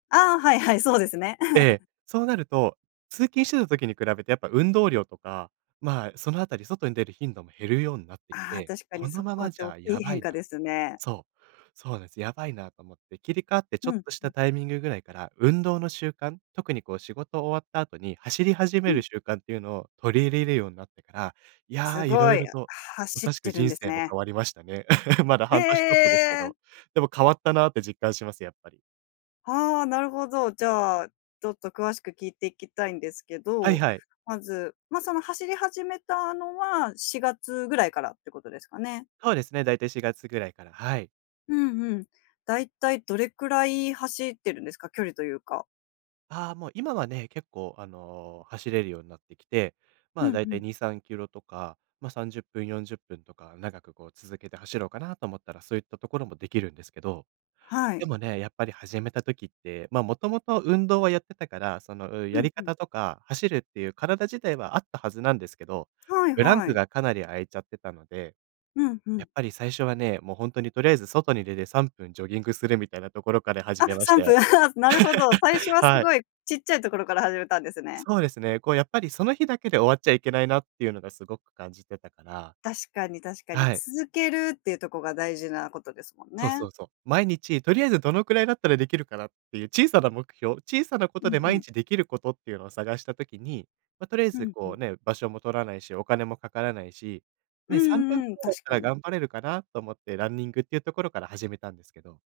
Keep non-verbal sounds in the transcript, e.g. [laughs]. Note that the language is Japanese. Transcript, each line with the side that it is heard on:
left: ああ、はいはい、そうですね。[chuckles]
right: で、そうなると、通勤してた時に比べてやっぱ運動量とか、まあ、そのあたり、外に出る頻度も減るようになってき
left: ああ、
right: て、
left: 確か
right: こ
left: にそ
right: のま
left: こ
right: ま
left: って
right: じ
left: おっ
right: ゃ
left: き
right: や
left: い
right: ば
left: 変
right: い
left: 化
right: な
left: ですね。
right: そうそうです、やばいなと思って、切り替わってち
left: ふ
right: ょっ
left: ん、
right: とした
left: ふ。
right: タイミングぐらいから、運動の習慣、特にこう仕事終わった後に走り始
left: う
right: め
left: ん。
right: る習慣っていうのを取り入れるようになってから、い
left: す
right: や、色
left: ご
right: 々
left: い、あ、
right: と、ま
left: 走っ
right: さしく
left: てるん
right: 人
left: です
right: 生も
left: ね。
right: 変わりましたね。[chuckles] まだ半年ちょっとですけ
left: ええ。
right: ど。でも、変わったなって実感します、やっぱり。
left: はあ、なるほど。じゃあ、ちょっと詳しく聞いていきたいんですけ
right: はい
left: ど。
right: はい。
left: まず、ま、その走り始めたのは4月ぐらいからってことですかね。
right: そうですね、だいたい4月ぐらいから。はい。
left: うんうん。大体どれくらい走ってるんですか？距離というか。
right: ああ、もう今はね、結構、あの、走れるようになってきて。
left: ふ
right: まあ、
left: ん
right: だい
left: ふ
right: た
left: ん。
right: い2、3キロとか、ま、30分、40分とか長くこう続けて走ろうかなと思ったらそういったところもできるんですけど。
left: は
right: で
left: い。
right: もね、やっぱり始めた時って、ま、もともと運動はやってたから、その、うん、
left: う
right: や
left: ん
right: り
left: うん。
right: 方とか走るっていう体自体はあったはずなんですけど、
left: はい
right: ブラン
left: は
right: ク
left: い。
right: がかなり空いちゃってたので。
left: うんう
right: や
left: ん。
right: っぱり最初はね、もうほんとにとりあえず外に出て3分ジョギングするみたいなところから始
left: あっ、
right: めまし
left: さ
right: た
left: んぷん
right: よ。
left: はあ、すなるほど。最初
right: [laughs]
left: はす
right: はい。
left: ごい、ちっちゃいところから始めたんですね。
right: そうですね、こう、やっぱりその日だけで終わっちゃいけないなっていうのがすごく感じてたから。
left: 確かに確かに、
right: はい。
left: 続けるっていうとこが大事なことですもん
right: そうそ
left: ね。
right: うそう。毎日とりあえずどのくらいだったらできるかなっていう小さな目標、小さなこ
left: う
right: と
left: ん
right: で毎
left: うん。
right: 日できることっていうのを探した時に、ま、とりあえ
left: ふ
right: ず、
left: んふ
right: こう
left: ん。
right: ね、場所も取らないし、お金もかからないし、
left: うん
right: ね、3分
left: うんうん、
right: [unintelligible]
left: 確
right: た
left: か
right: ら、
left: に。
right: 頑張れるかなと思って、ランニングっていうところから始めたんですけど。